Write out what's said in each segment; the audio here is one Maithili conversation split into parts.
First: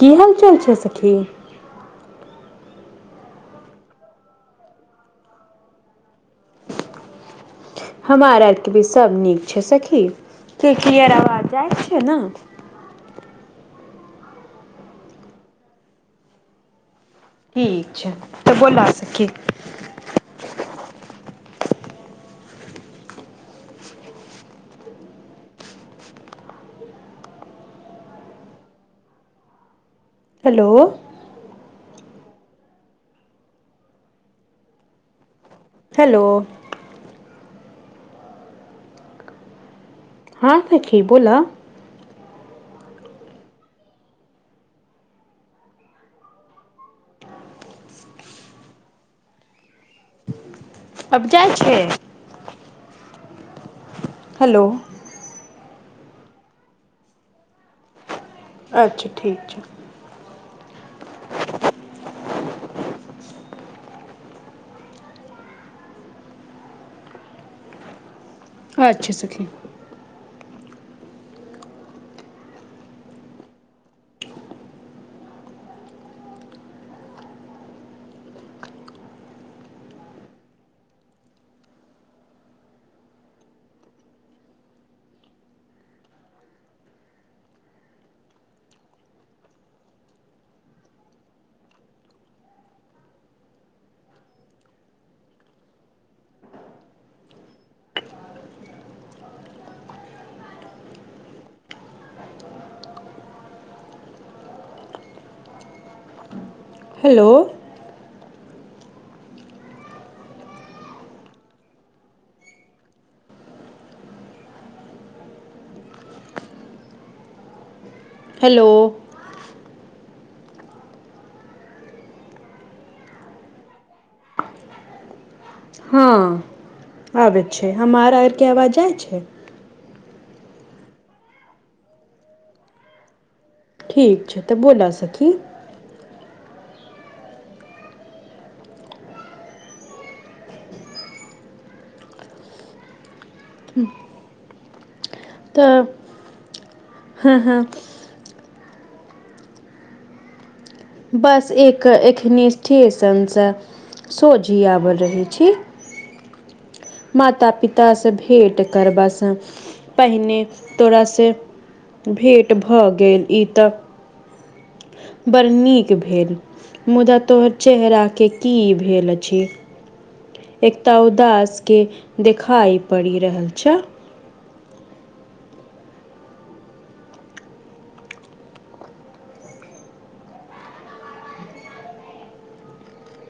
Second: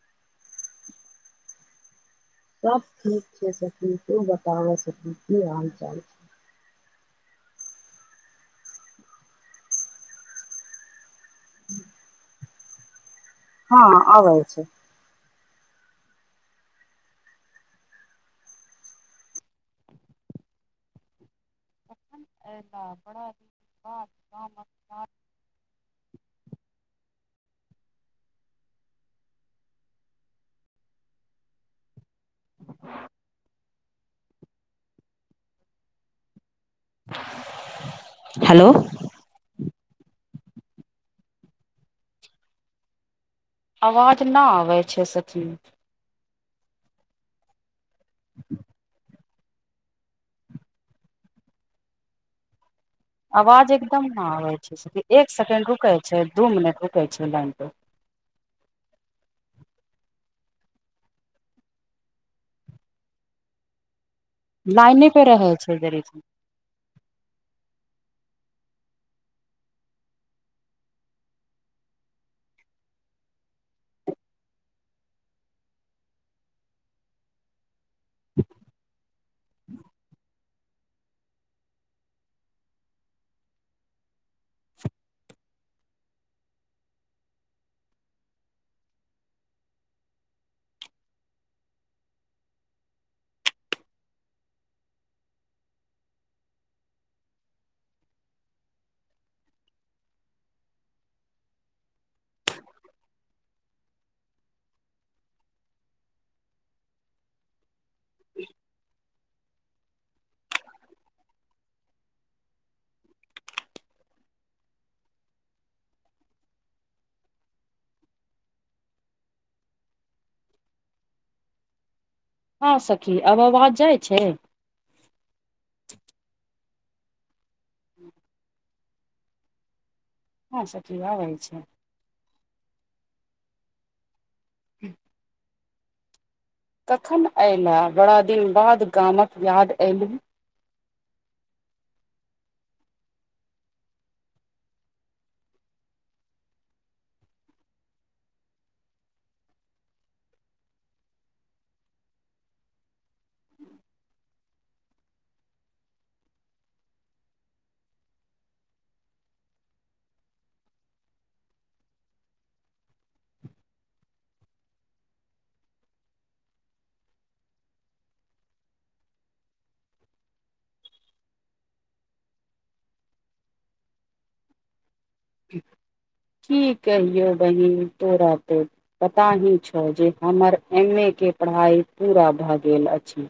की हाल चाल छै सखी। सब ठीक छै सखी तू बताब की हालचाल। हमर आरके भी सब नीक छै सखी, की क्लीअर आवाज जाइ छैै ने। हँ आबै छै। ठीक छै, त बोला सखी। बड़ा [unintelligible] हलो! हेलो! हेलो! हँ सखी! बोलह। आवाज ना आबै छै सखी? ह [inaudible] अब जाइ छै। आवाज एकदम ना आबै हेलो छै से, एक सेकेण्ड रुकल छै दू मिनट रुकल छै लाइनपर। अच्छा ठीक छै। लाइने प रहै छै, जेरे अच्छा सखी। [inaudible] हेलो! [inaudible] हेलो! हँ सखी! आब आबाज जाइ छै? हँ आबै छै, हमार आरके अवाज जाइ छै। हं सखी आबै छै। ठीक छै त, बोल सखी। कखन अयल, बड़ा दिन बाद गामक याद अयली। त हँ- हँ। बस एक एखन स्टेशनसँ सोझे आबि रहै छी। माता- पिता स भेट करबा स पहिने तोरास भेट भ गेल, ई त बड़ नीक भेल, मुदा तोहर चेहराके की भेल अछी? एकटा उदास के देखा परि रहल छै। की कहिअ बहिन तोरा त पता ही छौ, जे हमर एम ए के पढ़ाइ पूरा भए गेल अछी।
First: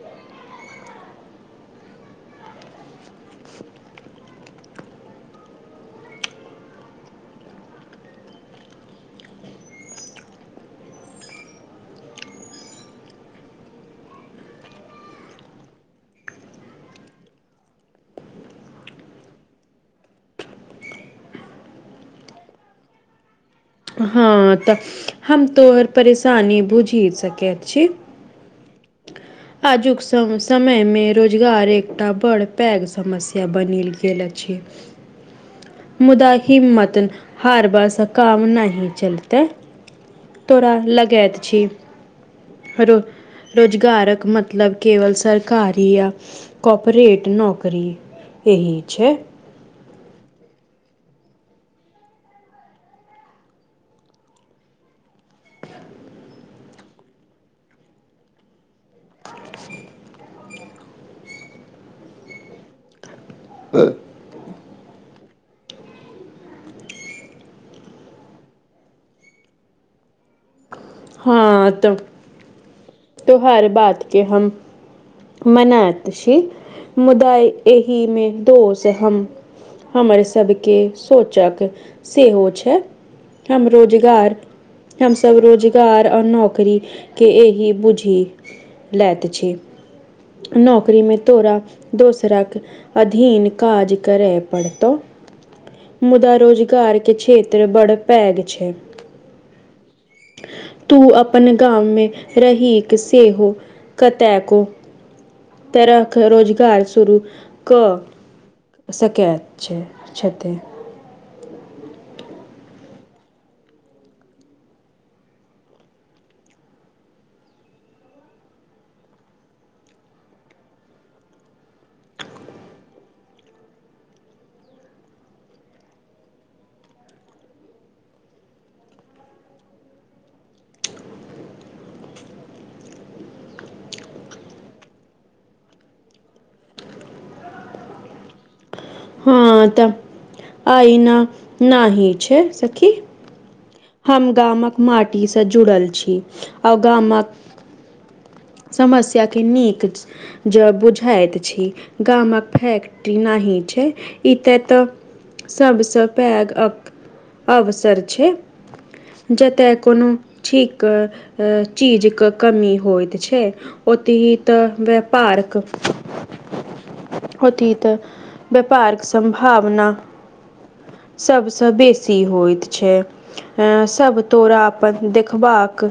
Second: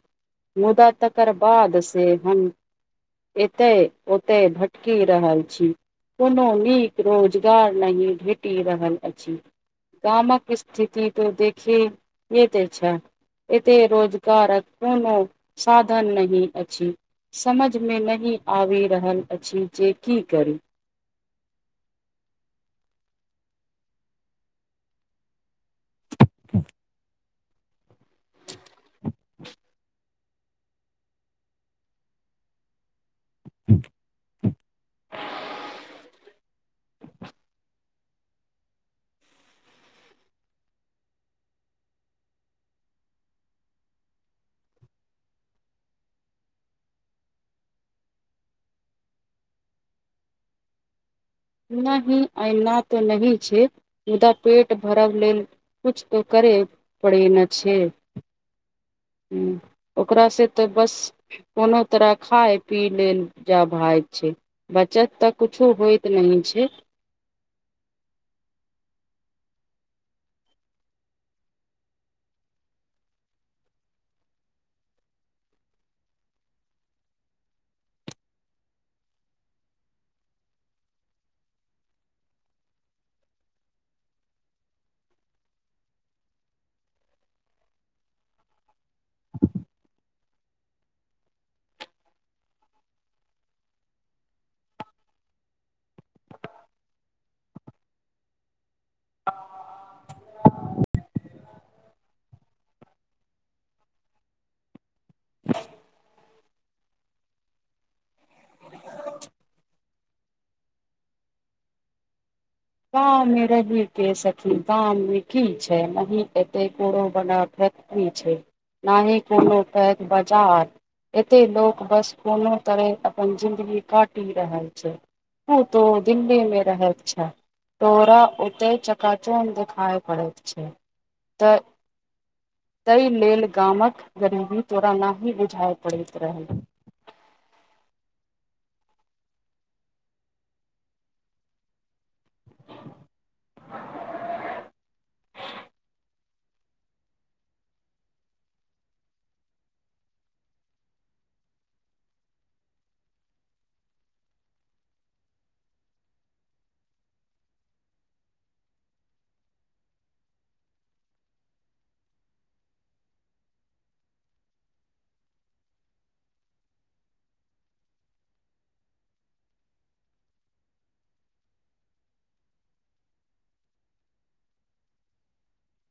मुदा तकर बाद से हम एत- ओत भटकी रहल छी, कोनो नीक रोजगार नहीं भेटी रहल अछी। गामक स्थिति त देखिए त छं। एत रोजगारक कोनो साधन नहीं अछी। समझमे नहीं आबी रहल अछि जे की करी। हँ, त हम तोहर परेशानी बुझी सकैत छी। आजुक सम समयमे रोजगार एकटा बड़ पैघ समस्या बनल गेल अछि। मुदा हिम्मत हारबा स काज नाही चलतै। तोरा लगात छी, रो रोजगारक मतलब, केवल सरकारी या कोपरेट नौकरी। एहि छै। नहि ऐना तऽ नही छैय, मुदा पेट भरब लेल कुछ तो करे पड़े न छे। ह ओकरा से तऽ बस कोनो तरह खाय पी लेल। जा भाइत छैय बचत तऽ कुछो होइत नहि छैय। हँ तऽ तोहार बात के हम। मनात छी मुदा एहि मे तो सेहम। हमर सबके सोचक सेहो छैय। हम रोजगार हमसब रोज गार आ नौकरीके एहि बुझि लैत छी। नौकरी मे तोरा दोसरा के। अधीन काज करय पड़तो। मुदा रोजगारके क्षेत्र बड्ड पैघ छैय। तू अपन गाम में रहिक सेहो कतैको। तरहख रोजगार शुरू क। सकैय छैय छते! गाँव मे रही के सखी गा मे की छैय मही एते कोड़ो बना क। नही छैय ना ही कोनो पैघ बजार। एते लोक बस कोनो तरहे अपन जिंन्दगी काटि रहल छैय। हैं तो दिल्ली मे रहै छै। तोरा ओते चकाचौंध देखाई पड़ैत छैय तऽ। तै लेल गामक गरीबी तोरा नाहि बुझाए पड़ैत रहै। हँ त अइना ना ही छैय सखी। ससससस [unintelligible] हम गामक माटी स जुड़ल छी आऔ गामक। समस्या के निक। ज बुझाइत छी गामक फैक्ट्री नही छैय। ईतय एतऽ सभसँ पैघ अक अवसर छेय। जतय कोनो ठीक चीज क कमी होइत छय। छै अतही तो व्यापारक। होतही त व्यापारक संभावना। सबस बेसी होइत छय। ऐं सब तोरा अपन देखबाक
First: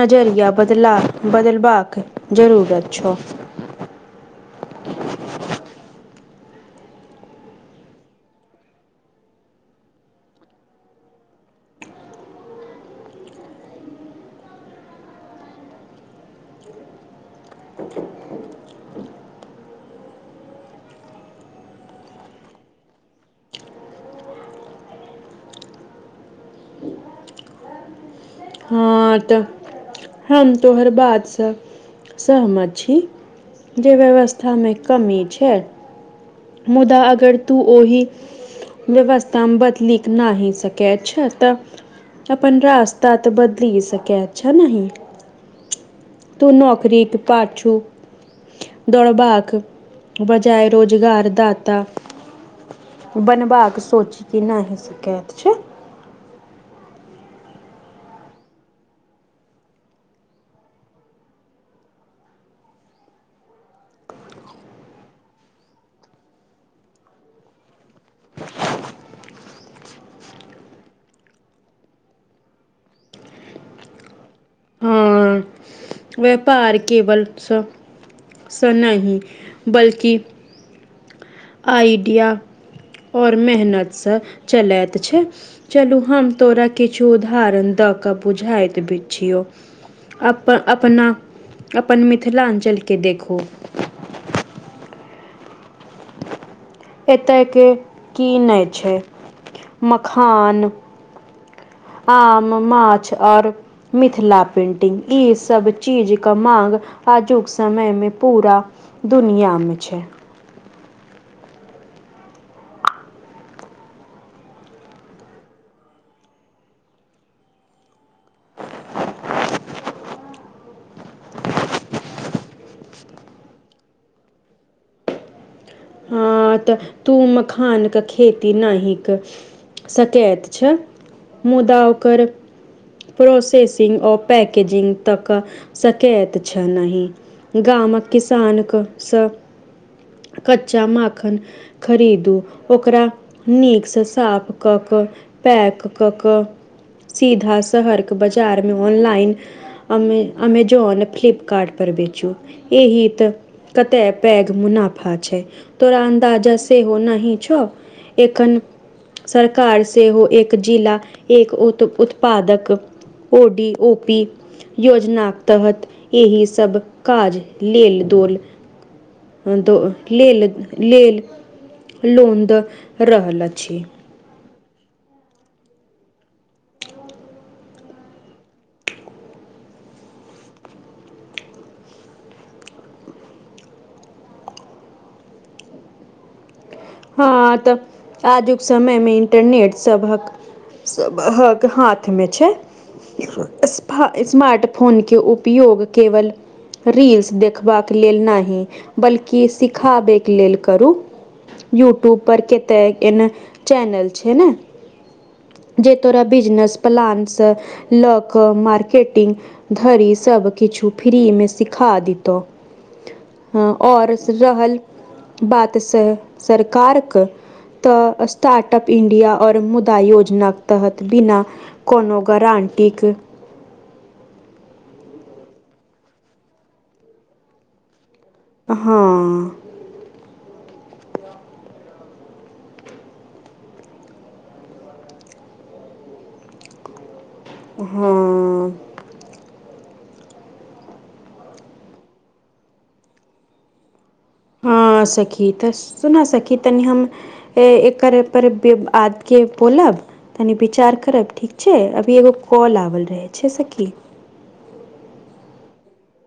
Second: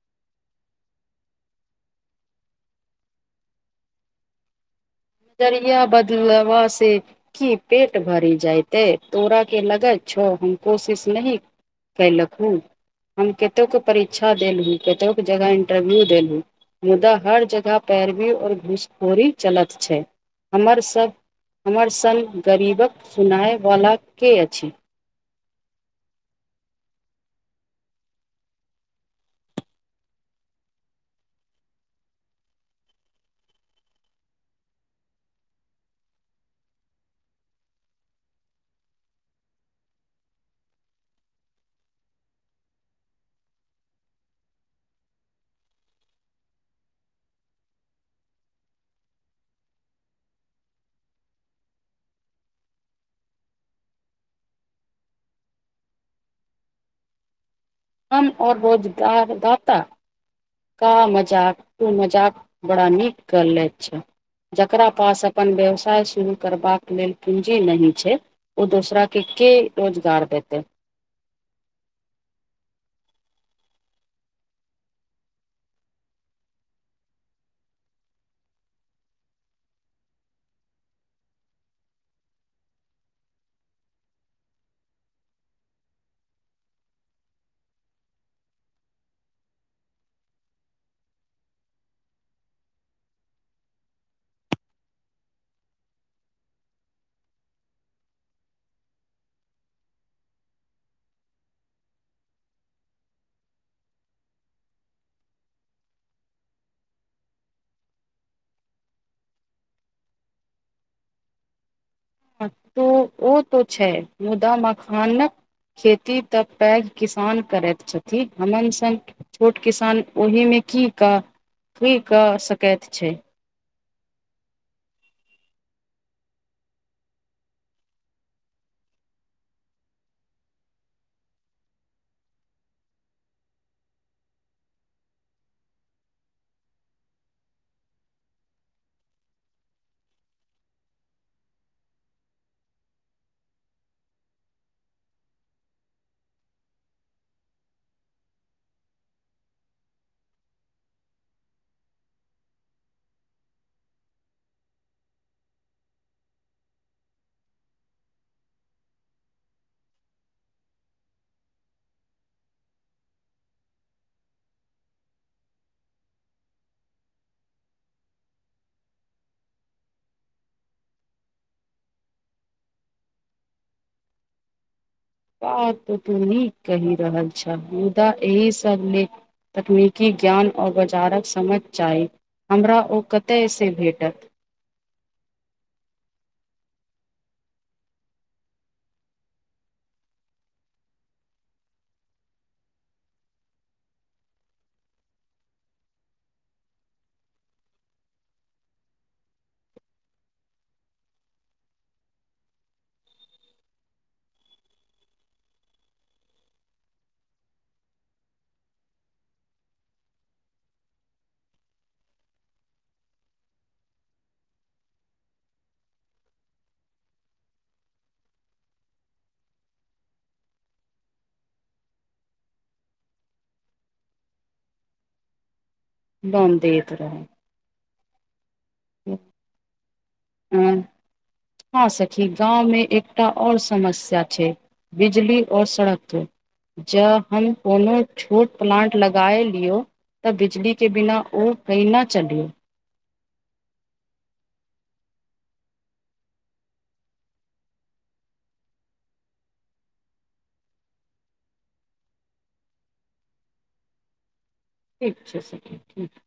नजरिया बदला। बदलबाक जरूरत छअ। नजरिया बदलवा से। कि पेट भरि जायतै छै तोरा के लगय छौ हम कोशिश नहि। कयलक हु हम केतौको परीक्षा देलहूँ केतौक जगह इन्टरव्यू देलहूँ। मुदा हर जगह पैरवी और घूसखोरी चलत छैय हमर सब। हमर सन गरीबक सुनायवला के अछि। हँ तऽ हम तोहर बात सह। सहमत छी जे व्यवस्थामे कमी छैय। मुदा अगर तू ओही। व्यवस्ताम बदलिक नही सकै छय तऽ अपन रास। तात बदली सकै छय नहीं। तू नौकरी क पाछु। दौड़बाके बजाय रोजगार दाता। बनबाक सोची कि नहि सकैत छय। हम और रोजगारदाता। का मजाक तू मजाक बड़ा नीक क ले छअ। जकरा पास अपन व्यवसाय शुरू करबाक लेल पूजी नही छैय। ओ दोसरा के केय रोजगार देते। ह व्यापार केवल स। स नहि बल्कि। आइडिया ओर मेहनतस चलैत छैय। चलु हम तोरा किछु उदाहरण दऽ कऽ बुझाइत छियौ। अप अपना अपन मिथिलांचल के देखु। एतय के की नै छैय मखान। आम माछ आओर। मिथिला पेन्टिंग इ सब चीजक मांग। आजुक समयमे पुरा दुनियामे छैय। तु ओ तो छैय मुदा मखानक। खेती तऽ पैघ किसान करैत छथिन हमन संग छोट। किसान ओहिमे कीऽ की कऽ सकैत छैय। ह तऽ तु मखानक खेती नहि क सकैत छैय मुदा ओकर। प्रोसेसिंग आर पैकेजिंग तक सकैत छैय न नही। गामक किसानक स। कच्चा माखन खरीदु ओकरा नीक स साफ कऽ कऽ। पैक कऽक सीधा शहर क बाजारमे ऑनलाइन। अमे अमेजोन फ्लिपकार्ट पर बेचु एहि त। कतय पैघ मुनाफा। छैय तोरा अन्दाजा सेहो नाही छौ एखन। सरकार सेहो एक जिला एक उत उत्पादक। O D O P. योजना तहत एहिसब काज लेल दोल। दो लेल लेल लौन दऽ रहल अछि। बात त तु नीक कहि रहल छह मुदा एहि सबमे। तकनीकी ज्ञान ओर बाजारक समझ चाही हमरा ओ कतयस भेटत। ह तऽ आजुक समयमे इंटरनेट सबहक। सबहक हाथमे छैय। स्पा स्मार्ट फोनके उपयोग केवल। रील्स देखबाक लेल नहि बल्कि सिखाबैके लेल करू। यूट्यूब पर कते एन चेनल छैय न। जे तोरा बिजनेस पलानस लक मार्केटिंग। धरि सबकिछु फ्रीमे सिखा दितहु। ह आऔर रहल बात से सरकारक। तऽ स्टार्टअ अप इण्डिया आओर मुदा योजनाके तहत बिना। कोनो गरानटिक। लौन देैत रहैय। ह ऽ ऽ। ह [unintelligible] ह सखी गाँवमे एकटा आओर समस्या छैय। बिजली और सड़क ज हम कोनो छोट हाँ प्लान्ट लगाए लियौ त बिजलीके बिना ओ कैना चली? हं सखी त सुन सखी तनी हम हे एकर पर बेआदके बोलब? तनी विचार करब ठीक छै, अभी एगो कॉल आबल रहै छै सखी। ठीक छै सखी ठीक।